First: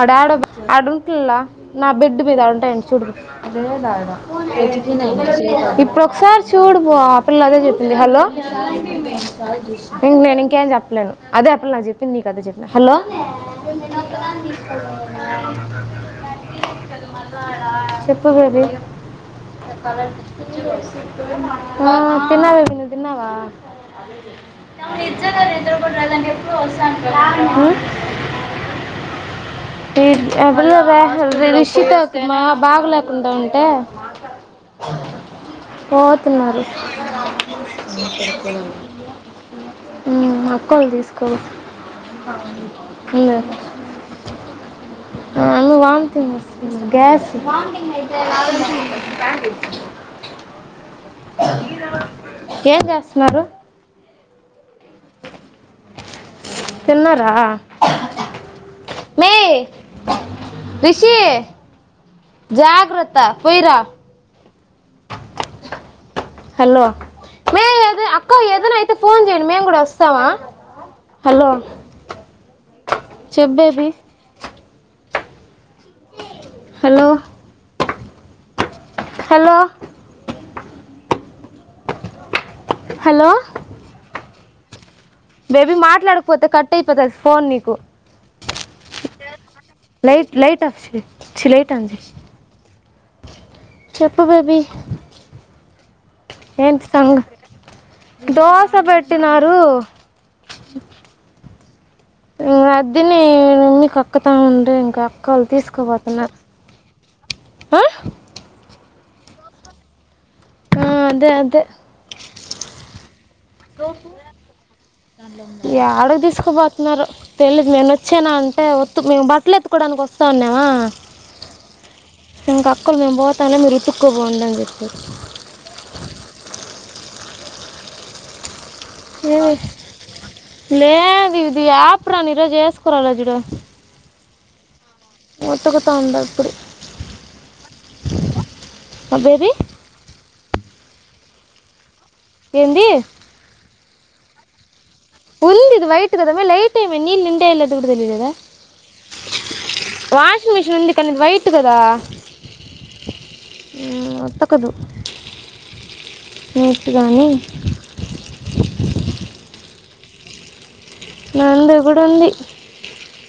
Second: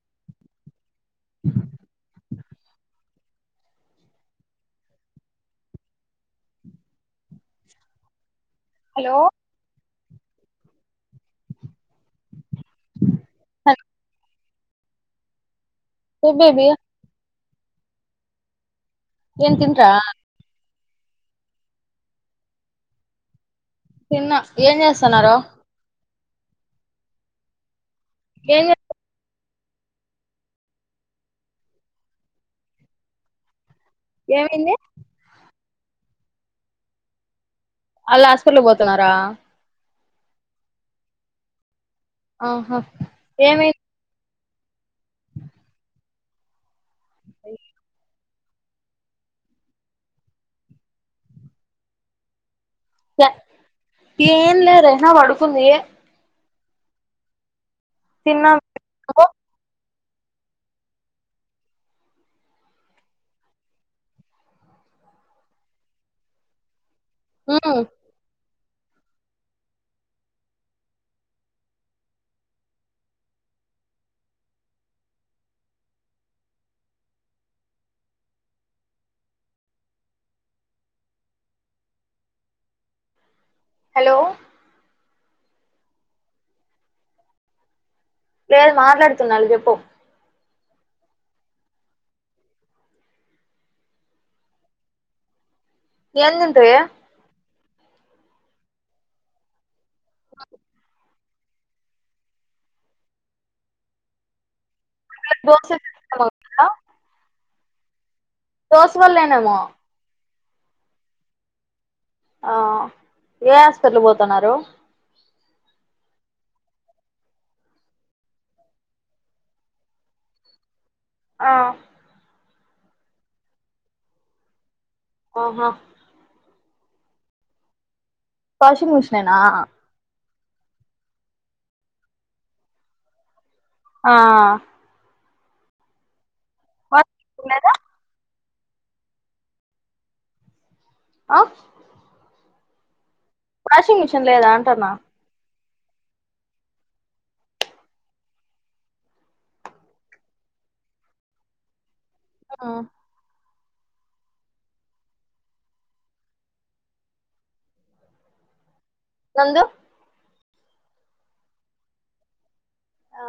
ఆడ ఆడుంటలేలా నా బెడ్ మీద ఆడు చూడు ఇప్పు ఒకసారి చూడుపో అప్పుడులా అదే చెప్పింది హలో హలో ఇం నేను ఇంకేం చెప్పలేను అదే చెప్పలే నా చెప్పింది నీక అదే చెప్ప హలో చెప్ బేబీ చెప్పు బేబీ ఏం తింట్రా తిన్నా బేబీ నువ్వు తిన్నావా తిన్నా ఏం చేస్తున్నారు ఆ ఏ రుషితో బాగలేకుండా ఉంటే ఏమైంది [unintelligible] వాళ్ళు హాస్పిటల్ పోతున్నారా మక్కవలు తీసుకోవల్ ఆహా ఏమై [unintelligible] గ్యాస్ ఎం చేస్తున్నారు ఎం చేస్తున్నారు ఏం లే రెనా పడుకుంది తిన్నారా తన్న నువ్వు మే రిషి జాగ్రత్త పోయిరా [inaudible] హలో ఉమ్ అదన అయితే ఫోన్ చేయండి మేము కూడా వస్తాము హలో చెబ్బేబి hello hello hello hello baby మాట్లాడకపోతే కట్ అయిపోతది ఫోన్ నీకు లేదు మాట్లాడుతున్నా చెప్పు ట చలి అయితంది చెప్పు బేబీ ఏం తింటివి ఏంటి సంగ దోశ పెట్టినారు ఇం అద్దని నమ్మి కక్కతా ఉంటే అక్కలు దోశ తీసుకోపోతున్నా తిన్నాము కదా. దోస వళ్ళనేమో ఆ అదే అదే ఆ ఏ హాస్పిటల్ పోతున్నారు అడగు తీసుకుపోతున్నారు తెలిదు నేను వచ్చానా అంటే ఒత్ మేము బట్టలు ఎత్తుకోవడానికి వస్ తన్నవా ఆ ఇంకా అక్క మేము పోతానే మీరు ఉతుక్కో పోండి అని చెప్పి ఆహా వాషింగ్ మిషనేనా ఏమి లేదు ఇది అప్రాన్ ఈరోజు ఏసుకోల జుడు ఆ ఉతుకుత ఉండ ఇప్పుడు వాచింగ్ మెషిన్ లేదు ఆ బేబీ ఆ ఏంది వాషింగ్ మిషిన్ లేదా అంటన్నా ఉంది ఇది వైట్ కద మే లేట్ నీళ్లు నిండాయో కూడా తెలీలేదా వాషింగ్ మిషన్ ఉంది కనీ వైట్ కదా ఆ ఊ ఉతకదు నోట్గానీ నందు నందు కూడా ఉంది ఆ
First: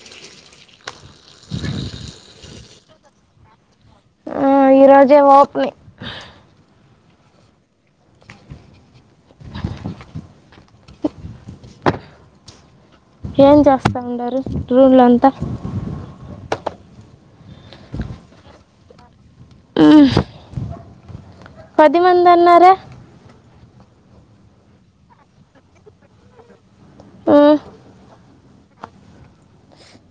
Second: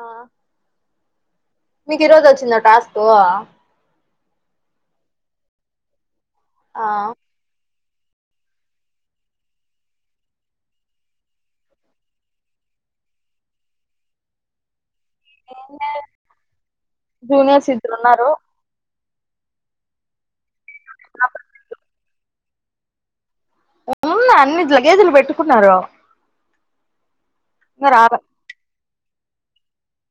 వా ఆ ఈ రోజే ఓప్ని ఆ ఏం చేస్తా ఉండారు రూమ్ల జూనియర్స్ ఇద్దరు ఉన్నారు ఉ పది మంది అన్నారే ఉన్నా అన్ని లగేజీలు పెట్టుకున్నారు మ్మ్, మ రావ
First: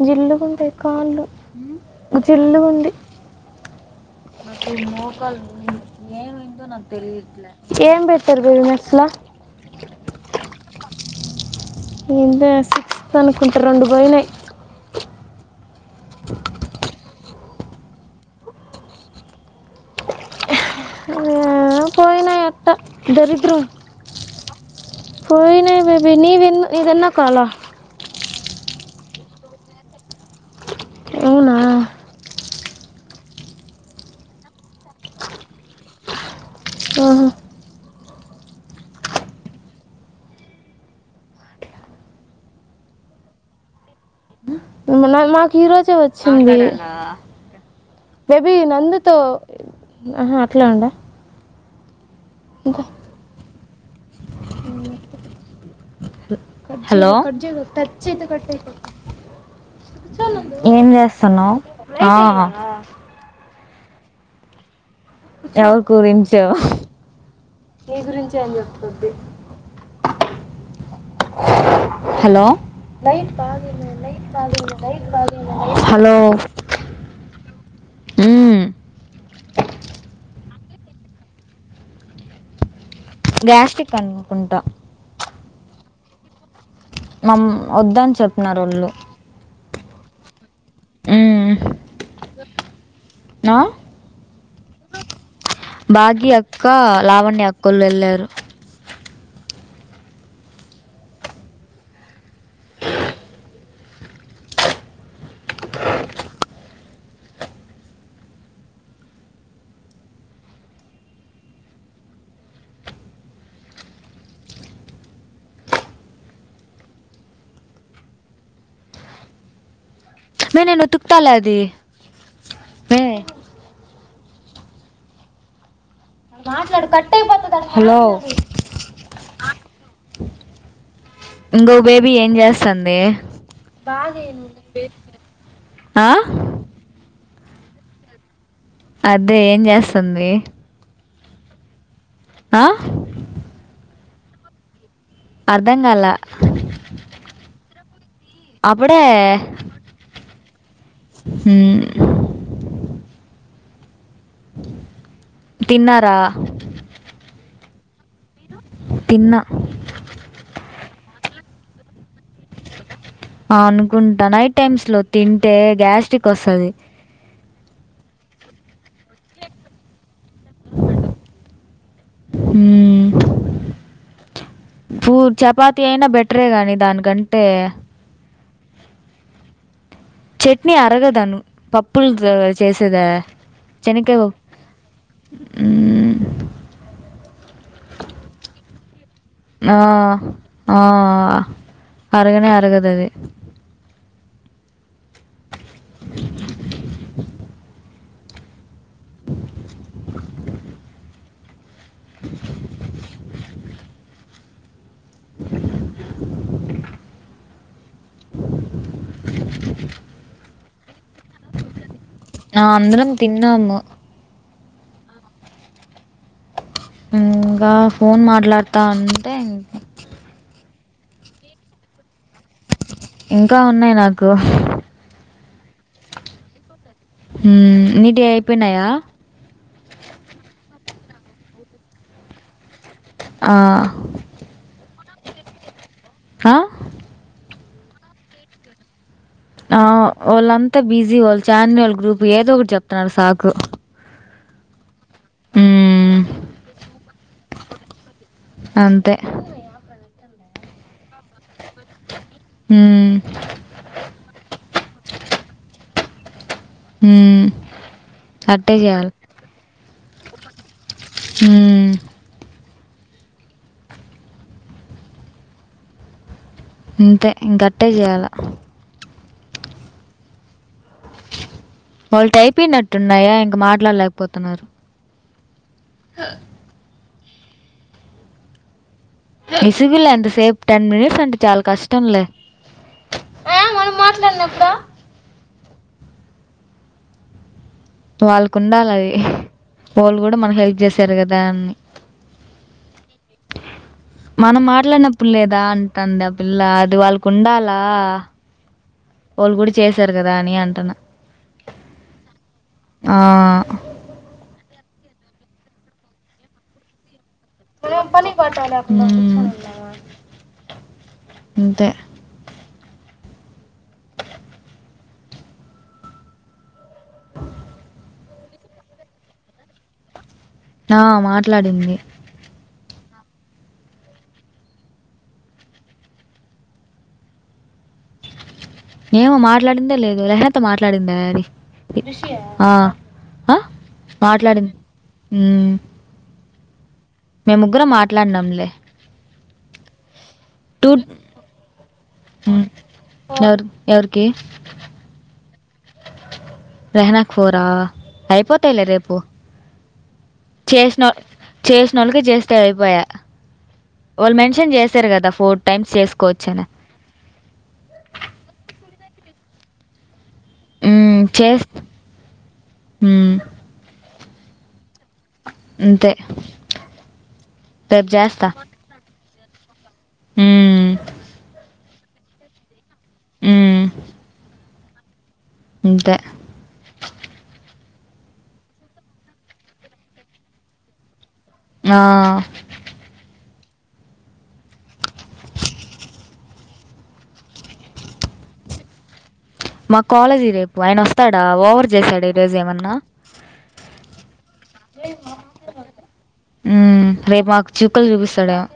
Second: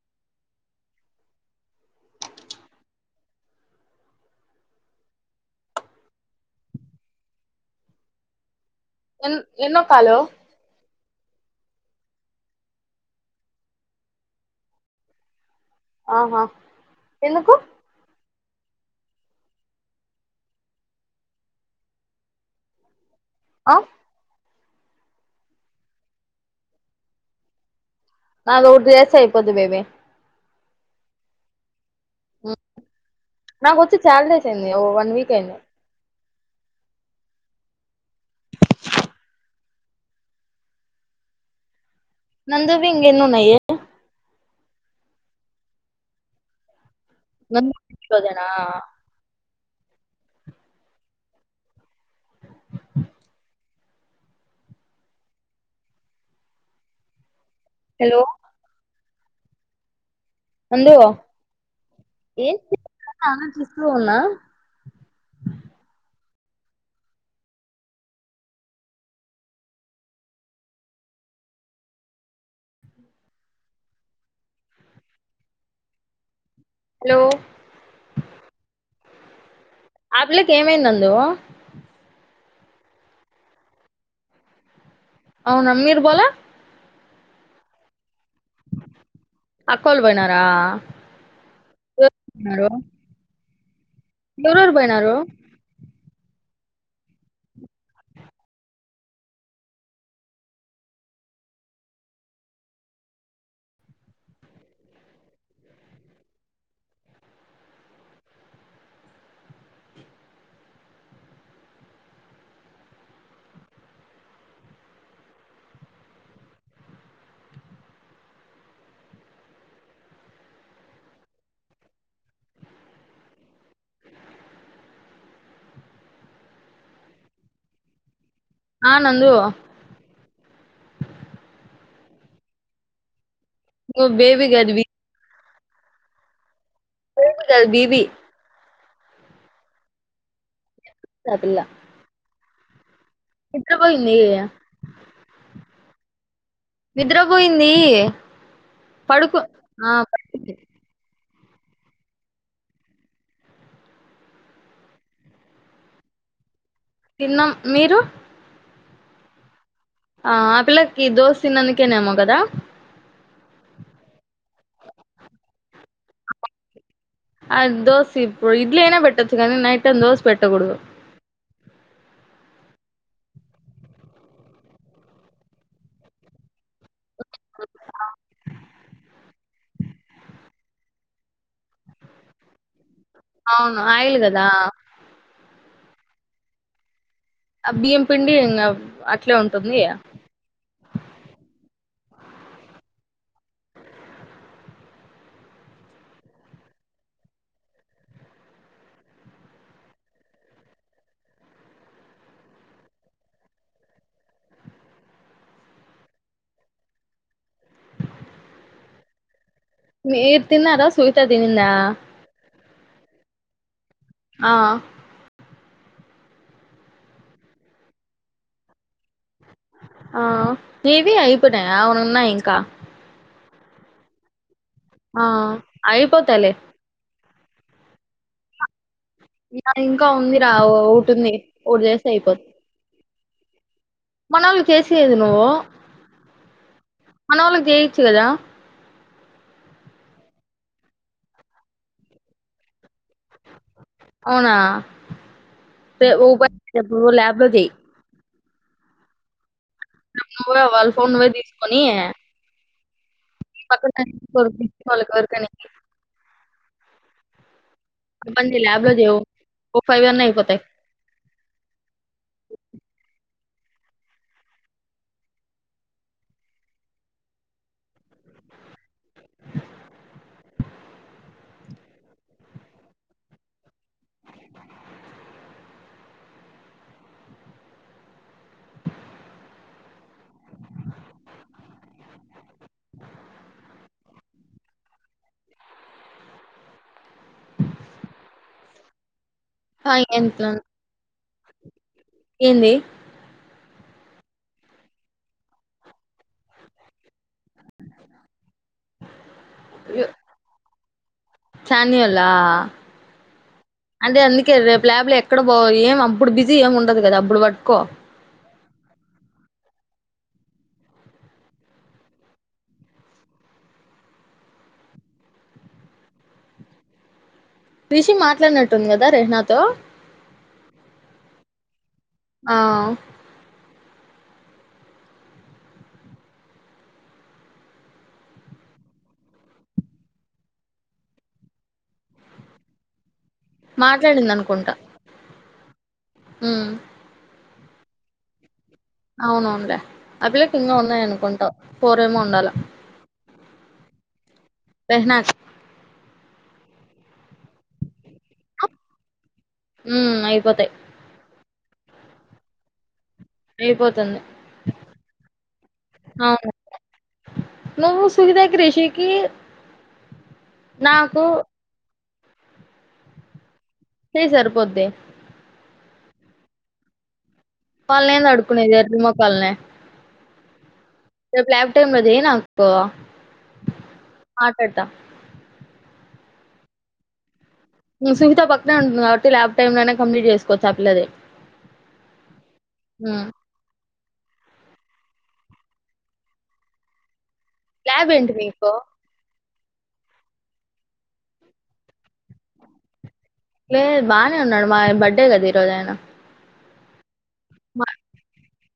జిల్లుగుండే కాళ్ళు ఆ జిల్లుగుంది ఈ మోకాళ్ళు ఏమైందో నాకు తెలియట్లే ఏం పెట్టారు బేరుమ ఎన్ ఎన్నో కాలు ఏంట సిక్స్త్ అనుకుంటారు రెండు పోయినాయి ఆహా ఎందుకు పోయినాయి అట్ట దరిద్రం ఆ హొయినయ్ బేబీ నీదెన్ ఇదెన్న కాల అదొటి చేస్తే అయిపోద్ది బేబీ అవునా నాకొచ్చి చాల్ డేస్ అయింది ఓ వన్ వీక్ అయింది ఊహు నందువి ఇంగెన్నున్నాయి మాకు ఈ రోజే వచ్చింది నందు ఈ రోజేనా అహా అట్లా ఉండా ఇంకా హలో టచ్ హలో అయితే కట్టైపో నందు చేస్తున్నావు ఆ, ఏం చూస్తూ ఉన్నా మీ గురించే అని చెప్పు బెబి అ హలో హలో హలో మ్మ్, ఆ పిల్లకి ఏమైంది నందు గ్యాస్టిక్ అనుకుంటా అవునా మీరు బోల వద్దని చెప్నరు ఒళ్ళు అక్కోలు బొయినార నా ఎవ్రెరు బొయినారు బాగ్యక్క లావణ్య అక్కోలు వెళ్లారు మే నేనుతుకుతాలే అది మే మాట్లాడు కట్టయిపోతది ఆ నందు ఇంకో బేబీ ఏం చేస్తాంది నువ్వు బేబీ కాదు బీ- ఆ బేబీ గాదు బీబీ అదే ఏం చేస్తుంది ఆ పిల్ల ఆ ఇత్ర పొయింది అర్థం కాల నిద్ర బొయింది అప్పుడే పడుకు ఆ పడుకుంది హు తిన్నారా తిన్నం మీరు తిన్నా ఆ ఆ పిల్లకి దోస్ తిన్నందుకేనేమో గదా అనుకుంటా నైట్ టైమ్స్ లో తింటే గ్యాస్ట్రిక్ వస్తది అద్ దోశిప్పు ఇడ్లీ ఐనా పెట్టొచ్చు గానీ నైట్ టైం దోశ పెట్టగుడుదు హ్మ్ పూ చపాతి అయినా బెటరే గాని దానికంటే చట్నీ అరగదను పప్పుల్ద్ చేసేదా అవును ఆయిల్ చెనికాయ్ పప్ కదా మ్మ్ ఆ బియ్యం పిండి ఇంకా అట్లే ఉంటుంది ఆ, ఆ. అరగనే అరుగదది. మీర్ తిన్నారా, శ్వేత తిన్ల అ అందరం తిన్నాము. ఆ. ఇగ ఫోన్ మాట్లాడతా అన్. ఆ ఏవి అయిపోయినాయ, ఉన్నాయ్ ఇంకా. ఇంకా ఉన్నాయి నాకు. ఆ అయిపోతలే. ఉమ్ నీది అయిపోయినాయా. ఇంకా ఉంది రా, ఓ ఒటుంది, ఒటి జెస్తే అయిపోత. ఆ. మనల్లి కేసేది నువ్వు. ఆ. మొక్కలెయచ్చు గద. ఆ వాళ్ళంతా బిజీ, వాళ్ళు ఛానల్ గ్రూప్, ఏదో ఒకటి చెప్తున్నారు సాకు. అవునా ఏ మ్మ్, ఉ బా ల్యాబ్లో జెయి. అంతే. నువ్వే వాళ ఫోన్ నువ్వే తీసుకొని యే. ఉమ్. [unintelligible] ఉమ్. మంచి ల్యాబ్ లో జేయవో ఓ ఫై అన్న అయిపోతాయి. ఉమ్. ఇంతే ఇం గట్టే జెయాల. వాళటి అయిపోయినట్టున్నాయా, ఇంక మాట్లాడలేకపోతున్నారు. విసుగులే అంతసేపు, టెన్ మినిట్స్ అంటే చాలా కష్టంలే. ఆ మనం మాట్లాడినప్పుడో. వాళ్ళకు ఉండాలి అది, ఆ, వొళ్ళు ఏం కూడా మనకి ప్లాన్? హెల్ప్ జెసారు గదా. ఏంది. మనం మాట్లాడినప్పుల్ లేదా, అంటంది ఆ పిల్ల, అది వాళ్ళకు ఉండాలా. ఓళ్ళు గుడా చేశారు కదా అని అంటన్నా. సాన్వల్లా ఆ, అంటే ఎందుకే రేప్. ల్యాబ్ లో ఎక్కడ పోయి ఎం అప్పుడు బిజి ఏము ఉండదు గదా, అప్పుడు బట్. మనం పనిపాటల. ఉమ్ అంతే. క్రిషి మాట్లాడినట్టుంది, గదా రెహనాతో. అ మాట్లాడింది. ఆ. ఏమో మాట్లాడిందో లేదు, రేహన్ తో మాట్లాడిందే, అది ఆ. మాట్లాడింది అనుకుంటా. ఉమ్. ఉమ్. మేము ముగ్గురం, మాట్లాడినాంలే. అవునవునులే, అ పిల్ల కి ఇంగా టూ ఉన్నాయి అనుకుంటావు, పోరేమో ఉండాల. మ్మ్. ఎవరు ఎవరికి. రహనా రహణకి ఫోర్ ఆ అయిపోతాయిలే రేపు ఉమ్ చేసిన చేసినోళ్ళకి చేస్తే అయిపోయా అయిపోతుంది. వాళ్ళు మెన్షన్ చేసారు కదా ఫోర్ టైమ్స్ చేసుకోవచ్చ అని ను సువిధాకి రేషికి నాకు హ సయి సరిపోద్ది అంతే రేపు వాళ్ని ఏంది అడుకునేది ఎర్రి మోకాల్ని ఉమ్ రేపు ల్యాబ్ టైమ్ లో చేయి నాకు ఉమ్ పెడతా అంతే సునీత పక్కనే ఉంటుంది కాబట్టి ల్యాబ్ టైమ్ లోనే కంప్లీట్ చేసుకోవచ్చు ఆ పిల్లదే ఆ ల్యాబ్ ఏంటి మీకు మా కాలేజీ రేపు ఆయన వస్తాడా ఓవర్ చేశాడు ఈరోజు ఏమన్నా లేదు బాగానే ఉన్నాడు మా బర్త్డే కదా ఈరోజు ఆయన ఉ రేపు మాకు మా చూక్కలు చూపిస్తాడు ఏమో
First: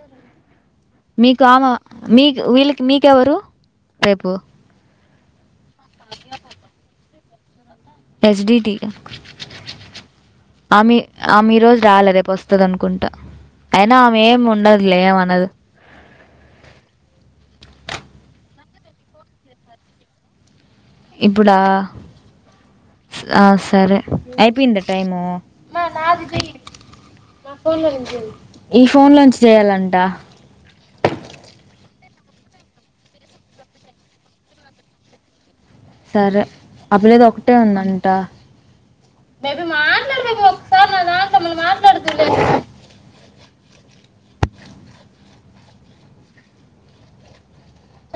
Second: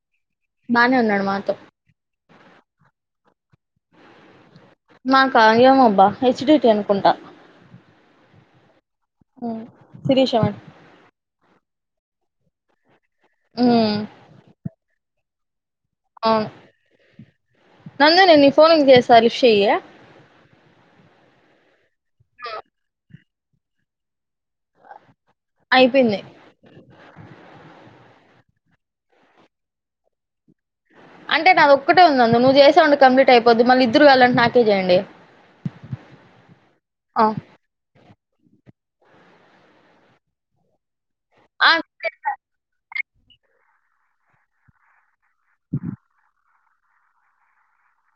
బానే ఉన్నాడు మీకు మాతో. ఆమ మీకు వీళ్ళకి మీకెవరు రేపు మా ఏమో అబ్బా హెచ్ డిటి అనుకుంటా హెచ్ డీ టి హ్మ్. శిరీష మేడం. అమే అమే ఈరోజు రాలే రేపు వస్తుంది అనుకుంటా అయినా హ్మ్. ఆమె ఏమి ఉండదు లే ఏం అనదు నందే నీ ఫోన్ చేస్తా లిఫ్ట్ చేయి ఇప్పుడా ఆ సరే అయిపోయిందా టైమ్ అయిపోయింది ఈ ఫోన్ లోంచి చేయాలంటా అంటే నాది ఒక్కటే ఉంది నందు నువ్వు చేసావంటి కంప్లీట్ అయిపోద్ది మళ్ళీ ఇద్దరు కావాలంటి నాకే చేయండి సరే ఆ పిల్లాది ఒకటే ఉందంటా టా ఆ [inaudible]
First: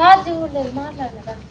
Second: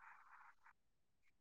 ఛార్జింగ్ కూడా లేదు మాట్లాడు